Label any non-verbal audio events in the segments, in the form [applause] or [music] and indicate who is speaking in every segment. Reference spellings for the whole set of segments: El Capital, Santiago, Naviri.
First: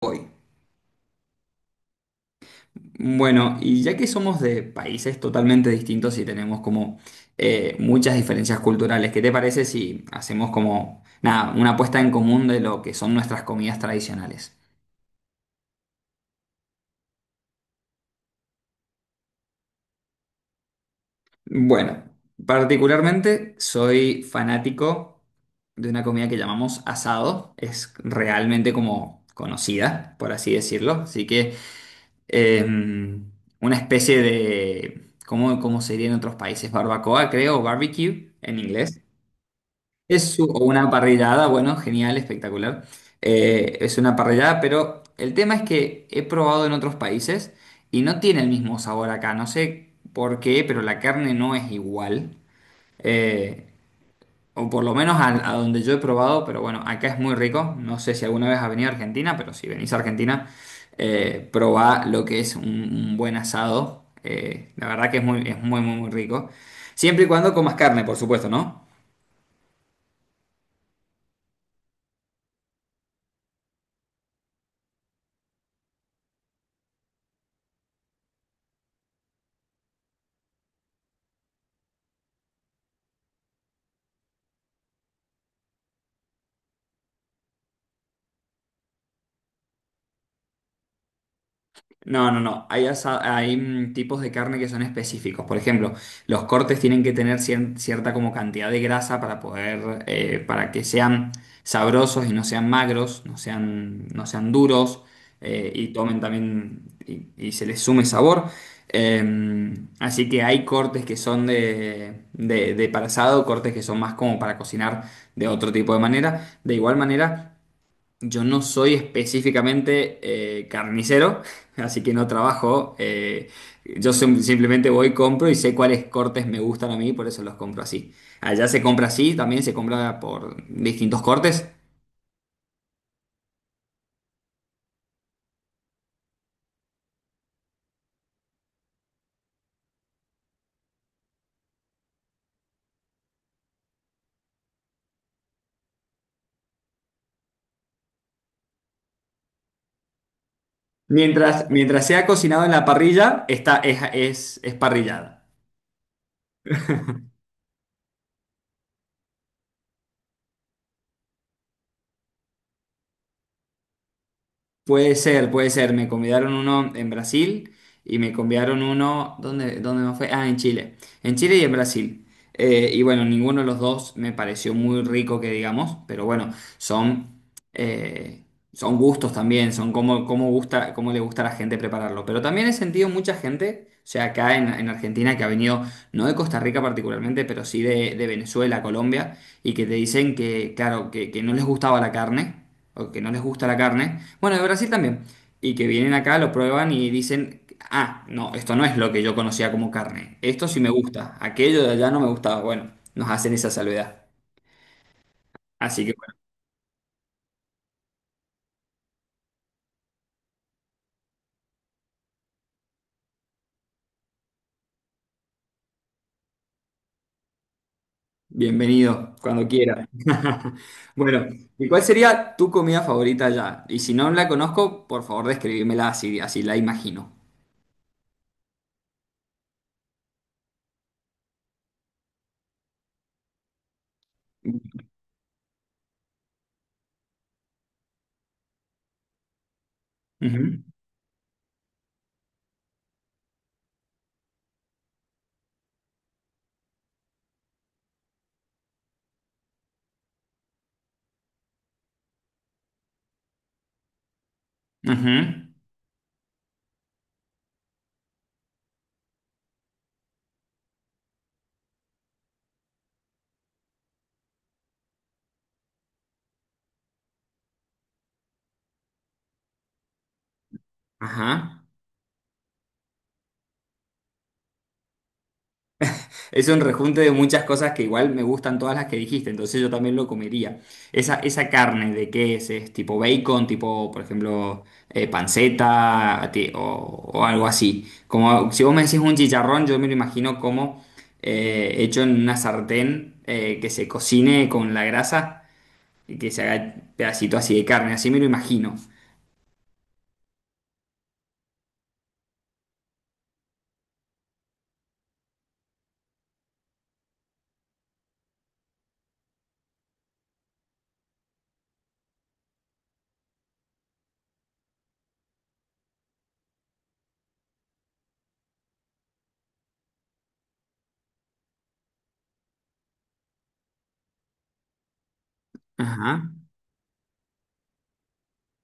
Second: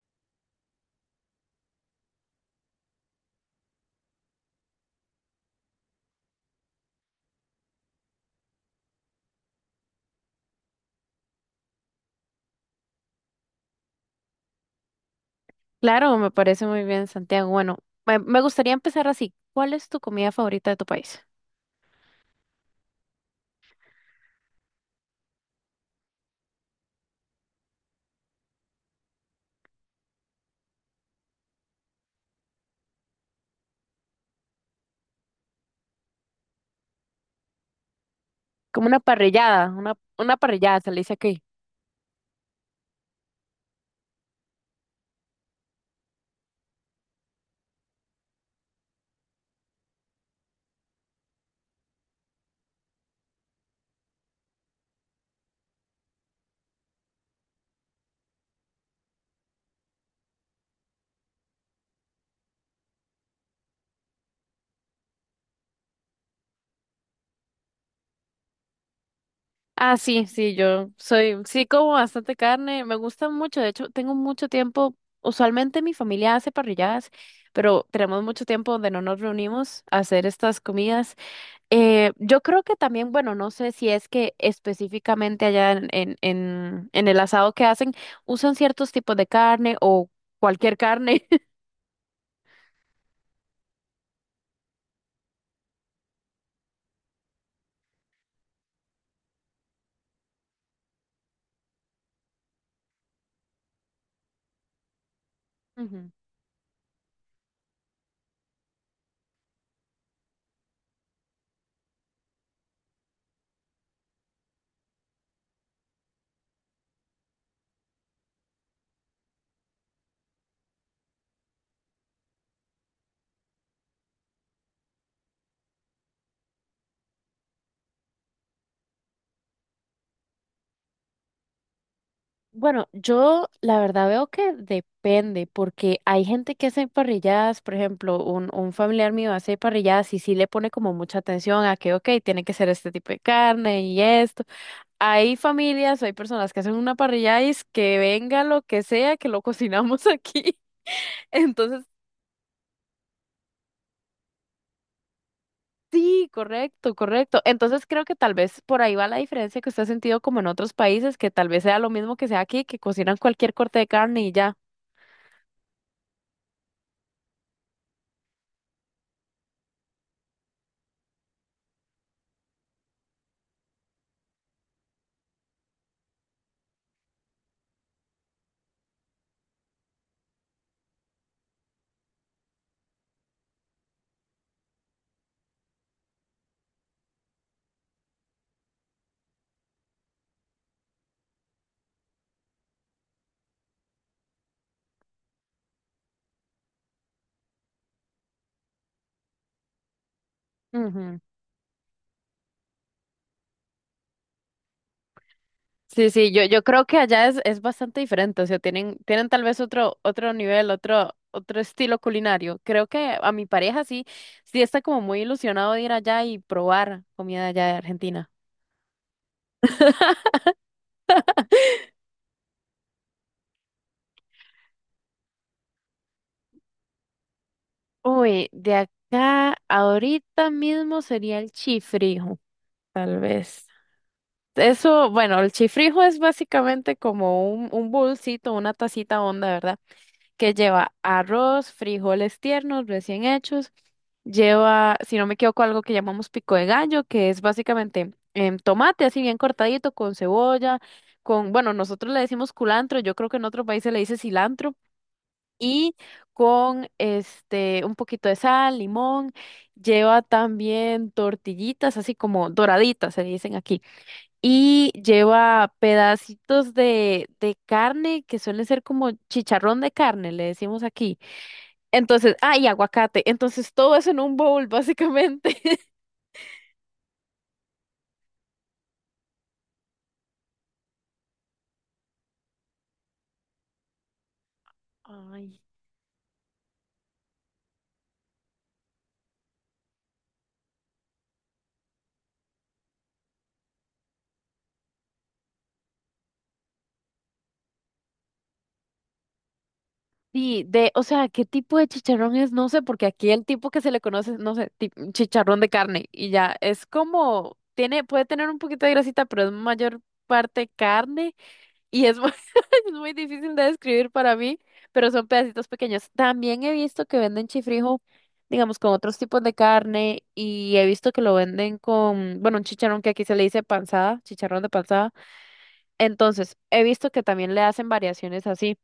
Speaker 1: Hoy. Bueno, y ya que somos de países totalmente distintos y tenemos como muchas diferencias culturales, ¿qué te parece si hacemos como, nada, una puesta en común de lo que son nuestras comidas tradicionales?
Speaker 2: Claro, me parece muy bien, Santiago. Bueno, me gustaría empezar así. ¿Cuál es tu comida favorita de tu país?
Speaker 1: Bueno, particularmente soy fanático de una comida que llamamos asado, es realmente como conocida, por así decirlo, así que eh, una especie de, ¿cómo, cómo sería en otros países? Barbacoa, creo, o barbecue en
Speaker 2: Como una
Speaker 1: inglés.
Speaker 2: parrillada, una
Speaker 1: Es
Speaker 2: parrillada,
Speaker 1: una
Speaker 2: se le dice aquí.
Speaker 1: parrillada, bueno, genial, espectacular. Es una parrillada, pero el tema es que he probado en otros países y no tiene el mismo sabor acá. No sé por qué, pero la carne no es igual. Eh, o por lo menos a donde yo he probado, pero bueno, acá es muy rico. No sé si alguna vez has venido a Argentina, pero si venís a Argentina, probá lo que es un buen asado. La verdad que es muy, muy, muy rico. Siempre y cuando comas carne, por supuesto, ¿no?
Speaker 2: Ah, sí, sí, yo soy, sí como bastante carne, me gusta mucho, de hecho, tengo mucho tiempo, usualmente mi familia hace parrilladas, pero tenemos mucho tiempo donde no nos reunimos a hacer estas comidas. Yo creo que también, bueno, no sé si es que específicamente allá en el asado que hacen, usan ciertos tipos de carne o cualquier carne.
Speaker 1: No, no, no. Hay tipos de carne que son específicos. Por ejemplo, los cortes tienen que tener cierta como cantidad de grasa para poder, para que sean sabrosos y no sean magros, no sean duros y
Speaker 2: Ujú.
Speaker 1: tomen también y se les sume sabor. Eh, así que hay cortes que son de para asado, cortes que son más como para cocinar de otro tipo de manera. De igual manera. Yo no soy específicamente carnicero, [laughs] así que no trabajo. Yo simplemente voy, compro y sé cuáles cortes me gustan a mí, por eso los compro así. Allá se compra así, también se compra por distintos cortes.
Speaker 2: Bueno, yo la verdad veo que depende, porque hay gente que hace parrilladas, por ejemplo, un familiar mío hace parrilladas y sí le pone como mucha atención a que, ok, tiene que ser este tipo de carne y esto. Hay familias o hay personas que hacen una parrillada y es que venga lo que sea, que lo cocinamos aquí. [laughs] Entonces,
Speaker 1: Mientras sea cocinado en la parrilla, es parrillada.
Speaker 2: sí, correcto, correcto. Entonces creo que tal vez por ahí va la diferencia que usted ha sentido como en otros países, que tal vez sea lo mismo que sea aquí, que cocinan cualquier corte de carne y ya.
Speaker 1: Puede ser, puede ser. Me convidaron uno en Brasil y me convidaron uno, dónde me fue? Ah, en Chile. En Chile y en Brasil. Y bueno, ninguno de los dos me pareció muy rico que digamos, pero bueno, son, eh, son gustos también, son cómo gusta, cómo le gusta a la gente prepararlo. Pero también he sentido mucha gente, o sea, acá en Argentina que ha venido, no de Costa Rica particularmente, pero sí de Venezuela, Colombia, y que te dicen que, claro, que no les gustaba la carne o que no les gusta la carne. Bueno, de Brasil también. Y que vienen acá, lo prueban y dicen, ah, no, esto no es lo que yo conocía como carne. Esto sí me gusta. Aquello de allá no me gustaba. Bueno, nos hacen esa salvedad. Así
Speaker 2: Sí,
Speaker 1: que
Speaker 2: sí,
Speaker 1: bueno,
Speaker 2: yo creo que allá es bastante diferente, o sea, tienen, tienen tal vez otro, otro nivel, otro, otro estilo culinario. Creo que a mi pareja sí, sí está como muy ilusionado de ir allá y probar comida de allá de Argentina.
Speaker 1: bienvenido cuando quiera. [laughs] Bueno, ¿y cuál sería tu comida favorita allá? Y si no la conozco, por favor, describímela así, así la imagino.
Speaker 2: Uy, de acá ahorita mismo sería el chifrijo, tal vez.
Speaker 1: Ujú,
Speaker 2: Eso, bueno, el chifrijo es básicamente como un bolsito, una tacita honda, ¿verdad? Que lleva arroz, frijoles tiernos recién hechos, lleva, si no me equivoco, algo que llamamos pico de gallo, que es básicamente tomate así bien cortadito con cebolla, con, bueno, nosotros le decimos culantro, yo creo que en otros países le dice cilantro.
Speaker 1: ujú,
Speaker 2: Y con este un poquito de sal, limón, lleva también tortillitas así como doraditas, se dicen aquí. Y lleva pedacitos de carne que suelen ser como chicharrón de carne, le decimos aquí
Speaker 1: ajá.
Speaker 2: entonces, ah, y aguacate. Entonces, todo eso en un bowl, básicamente. [laughs]
Speaker 1: Es un rejunte de muchas cosas que igual me gustan todas las que dijiste, entonces yo también lo comería. Esa carne, ¿de qué es? ¿Es tipo bacon, tipo, por ejemplo,
Speaker 2: Ay.
Speaker 1: panceta o algo así? Como si vos me decís un chicharrón, yo me lo imagino como hecho en una sartén que se cocine con la grasa y que se haga pedacito así de carne, así me lo imagino.
Speaker 2: Sí, de, o sea, ¿qué tipo de chicharrón es? No sé, porque aquí el tipo que se le conoce, no sé, ti- chicharrón de carne y ya, es como, tiene, puede tener un poquito de grasita, pero es mayor parte carne y es muy, [laughs] es muy difícil de describir para mí, pero son pedacitos pequeños. También he visto que venden chifrijo, digamos, con otros tipos de carne y he visto que lo venden con, bueno, un chicharrón que aquí se le dice panzada, chicharrón de panzada.
Speaker 1: Ajá.
Speaker 2: Entonces, he visto que también le hacen variaciones así,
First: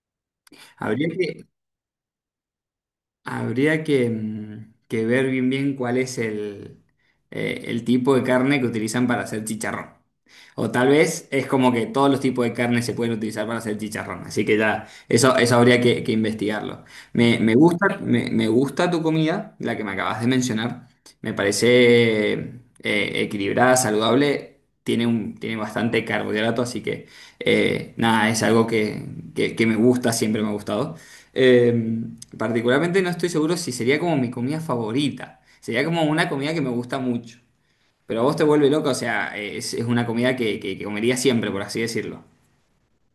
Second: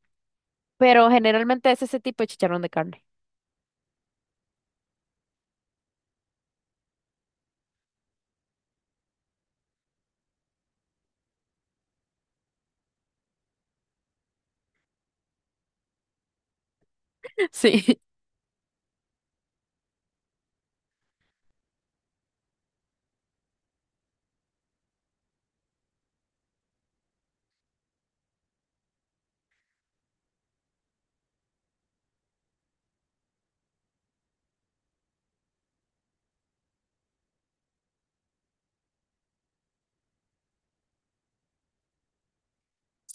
Speaker 1: Habría
Speaker 2: pero
Speaker 1: que,
Speaker 2: generalmente es ese tipo de chicharrón de carne.
Speaker 1: habría que, que ver bien bien cuál es el tipo de carne que utilizan para hacer chicharrón. O tal vez es como que todos los tipos de carne se pueden utilizar para hacer chicharrón. Así que ya, eso habría que investigarlo.
Speaker 2: [laughs]
Speaker 1: Me gusta,
Speaker 2: Sí.
Speaker 1: me gusta tu comida, la que me acabas de mencionar. Me parece equilibrada, saludable. Tiene un, tiene bastante carbohidrato, así que nada, es algo que, que me gusta, siempre me ha gustado. Eh, particularmente no estoy seguro si sería como mi comida favorita. Sería como una comida que me gusta mucho. Pero a vos te vuelve loca, o sea, es una comida que comería siempre, por así decirlo.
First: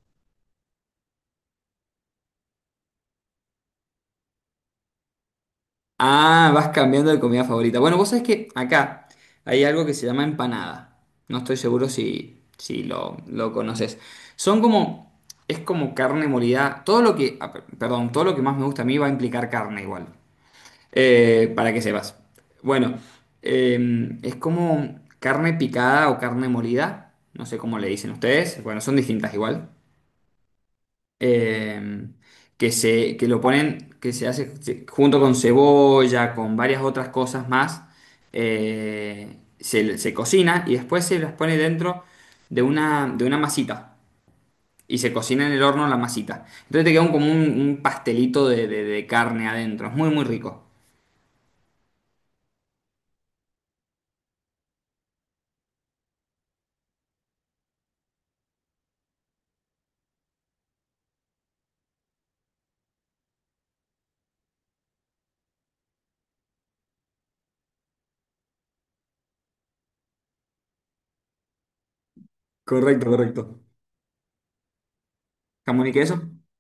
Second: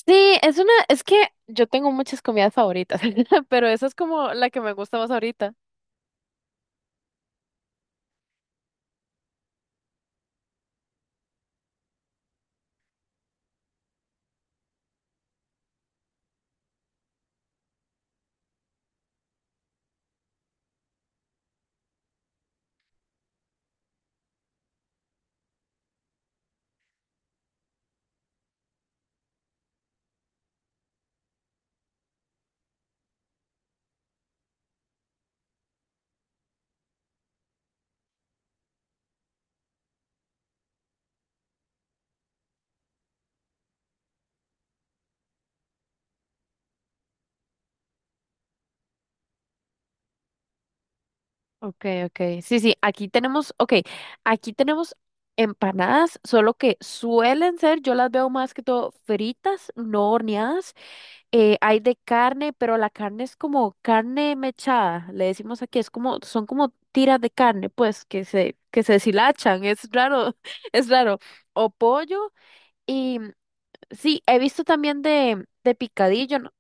Speaker 2: Sí, es una, es que yo tengo muchas comidas favoritas, [laughs] pero esa es como la que me gusta más ahorita.
Speaker 1: Ah, vas cambiando de comida favorita. Bueno, vos sabés que acá hay algo que se llama empanada. No estoy seguro si lo conoces. Son como, es como carne molida. Todo lo que, ah, perdón, todo lo que más me gusta a mí va a implicar carne igual. Para que sepas. Bueno, es como carne picada o carne molida, no sé cómo le dicen ustedes, bueno, son distintas igual, Eh, que se, que lo ponen, que se hace junto con cebolla, con varias otras cosas más, se cocina y después se las pone dentro de una masita. Y se cocina en el horno la masita. Entonces te queda como un pastelito de, de carne adentro. Es muy, muy rico.
Speaker 2: Okay, okay. Sí, sí, aquí tenemos, okay, aquí tenemos empanadas, solo que suelen ser, yo las veo más que todo fritas, no horneadas. Hay de carne, pero la carne es como carne mechada, le decimos aquí, es como, son como tiras de carne, pues, que se deshilachan, es raro, [laughs] es raro. O pollo,
Speaker 1: Correcto,
Speaker 2: y
Speaker 1: correcto.
Speaker 2: sí, he visto también de
Speaker 1: Jamón y queso.
Speaker 2: picadillo, no,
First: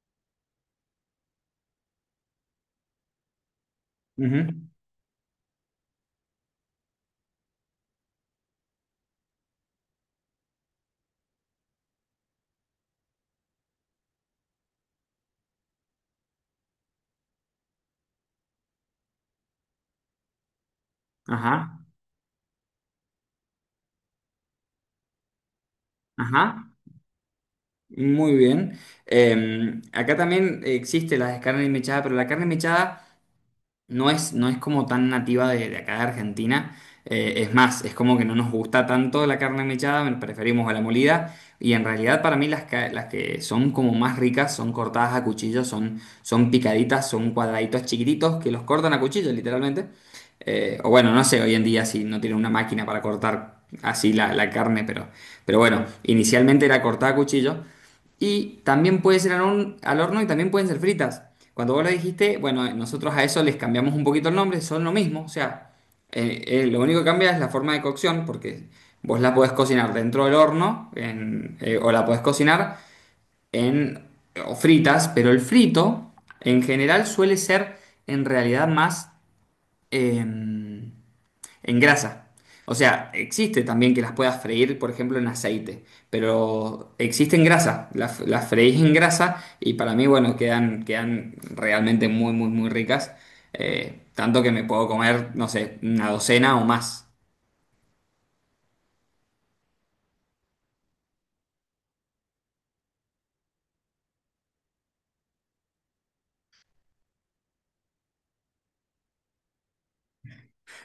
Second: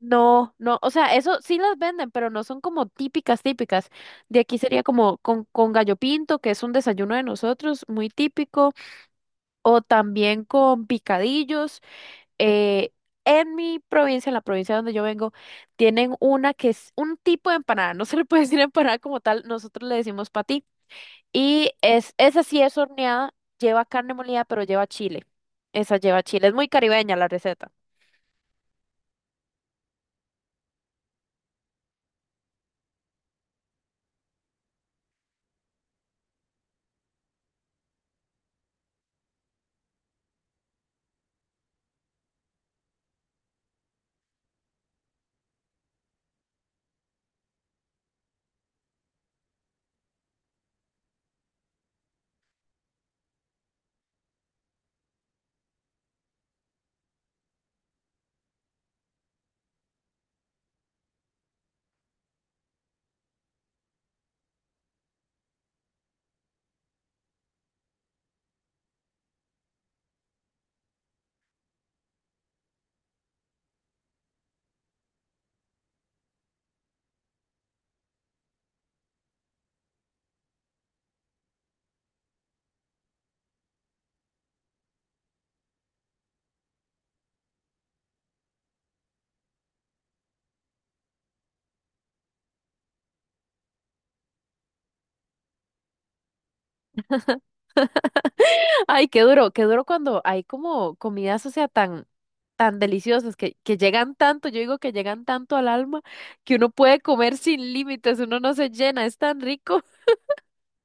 Speaker 2: no, no, o sea, eso sí las venden, pero no son como típicas, típicas. De
Speaker 1: Ujú.
Speaker 2: aquí sería como con gallo pinto, que es un desayuno de nosotros, muy típico, o también con picadillos, eh, en mi provincia, en la provincia donde yo vengo, tienen una que es un tipo de empanada, no se le puede [laughs] decir empanada como tal, nosotros le decimos patí. Y
Speaker 1: Ajá,
Speaker 2: es, esa sí es horneada, lleva carne molida, pero lleva chile. Esa lleva chile, es muy
Speaker 1: ajá.
Speaker 2: caribeña la receta.
Speaker 1: Muy bien. Acá también existe la carne mechada, pero la carne mechada no es, no es como tan nativa de acá de Argentina. Es más, es como que no nos gusta tanto la carne mechada, preferimos a la molida. Y en realidad para mí las que son como más ricas son cortadas a cuchillo, son, son picaditas, son cuadraditos chiquititos que los cortan a cuchillo literalmente. O bueno, no sé hoy en día si no tienen una máquina para cortar así la carne, pero bueno, inicialmente era cortada a cuchillo. Y también puede ser al horno y también pueden ser fritas. Cuando vos lo dijiste, bueno, nosotros a eso les cambiamos un poquito el nombre, son lo mismo, o sea, lo único que cambia es la forma de cocción, porque vos la podés cocinar dentro del horno o la podés cocinar en o fritas, pero el frito en general suele ser en realidad más... em, en grasa. O sea, existe también que las puedas freír, por ejemplo, en aceite, pero existe en grasa. Las freís en grasa y para mí, bueno, quedan realmente muy, muy, muy ricas. Tanto que me puedo comer, no sé, una docena o más.
Speaker 2: Ay, qué duro cuando hay como comidas, o sea, tan, tan deliciosas que llegan tanto, yo digo que llegan tanto al alma que uno puede comer sin límites, uno no se llena, es tan rico. [laughs]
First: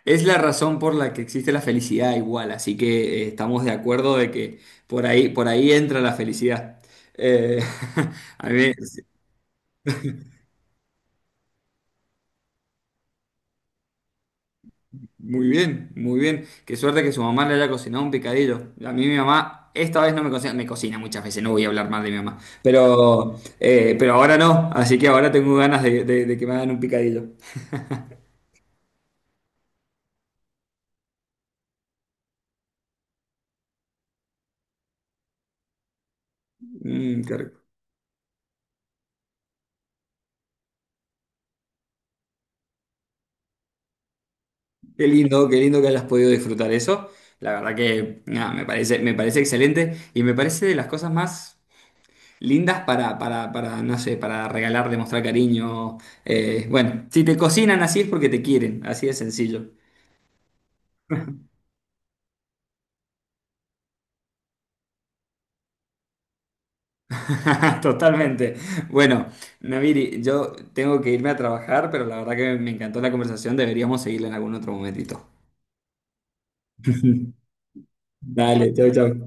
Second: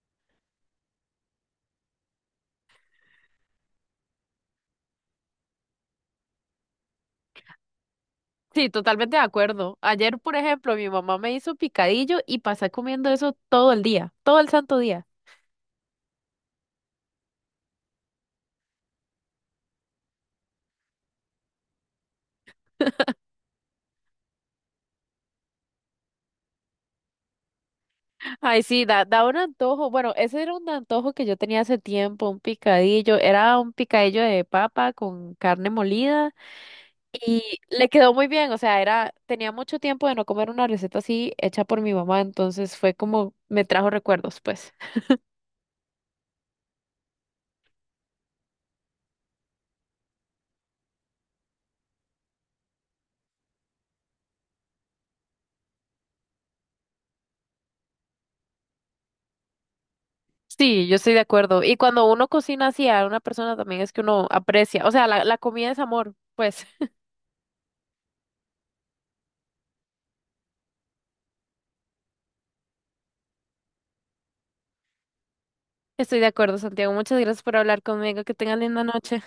Speaker 1: Es la razón por la que existe la felicidad igual, así que estamos de acuerdo de que por ahí entra la felicidad. Eh, [laughs] a
Speaker 2: Sí,
Speaker 1: mí
Speaker 2: totalmente de acuerdo. Ayer, por ejemplo, mi mamá me hizo picadillo y pasé comiendo eso todo el día, todo el santo día.
Speaker 1: muy bien, muy bien. Qué suerte que su mamá le haya cocinado un picadillo. A mí mi mamá esta vez no me cocina, me cocina muchas veces, no voy a hablar mal de mi mamá, pero ahora no, así que ahora tengo ganas de, de que me hagan un picadillo.
Speaker 2: Ay, sí, da, da un antojo. Bueno, ese era un antojo que yo tenía hace tiempo, un picadillo. Era un picadillo de papa con carne molida.
Speaker 1: Mm, qué
Speaker 2: Y
Speaker 1: rico.
Speaker 2: le quedó muy bien, o sea, era, tenía mucho tiempo de no comer una receta así hecha por mi mamá, entonces fue como, me trajo recuerdos, pues.
Speaker 1: Qué lindo que hayas podido disfrutar eso. La verdad que nada, me parece excelente y me parece de las cosas más lindas para, no sé, para regalar, demostrar cariño. Bueno, si te cocinan así es porque te quieren, así de sencillo.
Speaker 2: Sí, yo estoy de acuerdo. Y cuando uno cocina así a una persona también es que uno aprecia, o sea, la comida es amor, pues. [laughs]
Speaker 1: [laughs] Totalmente. Bueno, Naviri, yo tengo que irme a trabajar, pero la verdad que me encantó la conversación. Deberíamos seguirla en algún otro momentito.
Speaker 2: Estoy de acuerdo, Santiago. Muchas
Speaker 1: [laughs]
Speaker 2: gracias por hablar conmigo. Que tengan
Speaker 1: Dale,
Speaker 2: linda
Speaker 1: chau, chau.
Speaker 2: noche.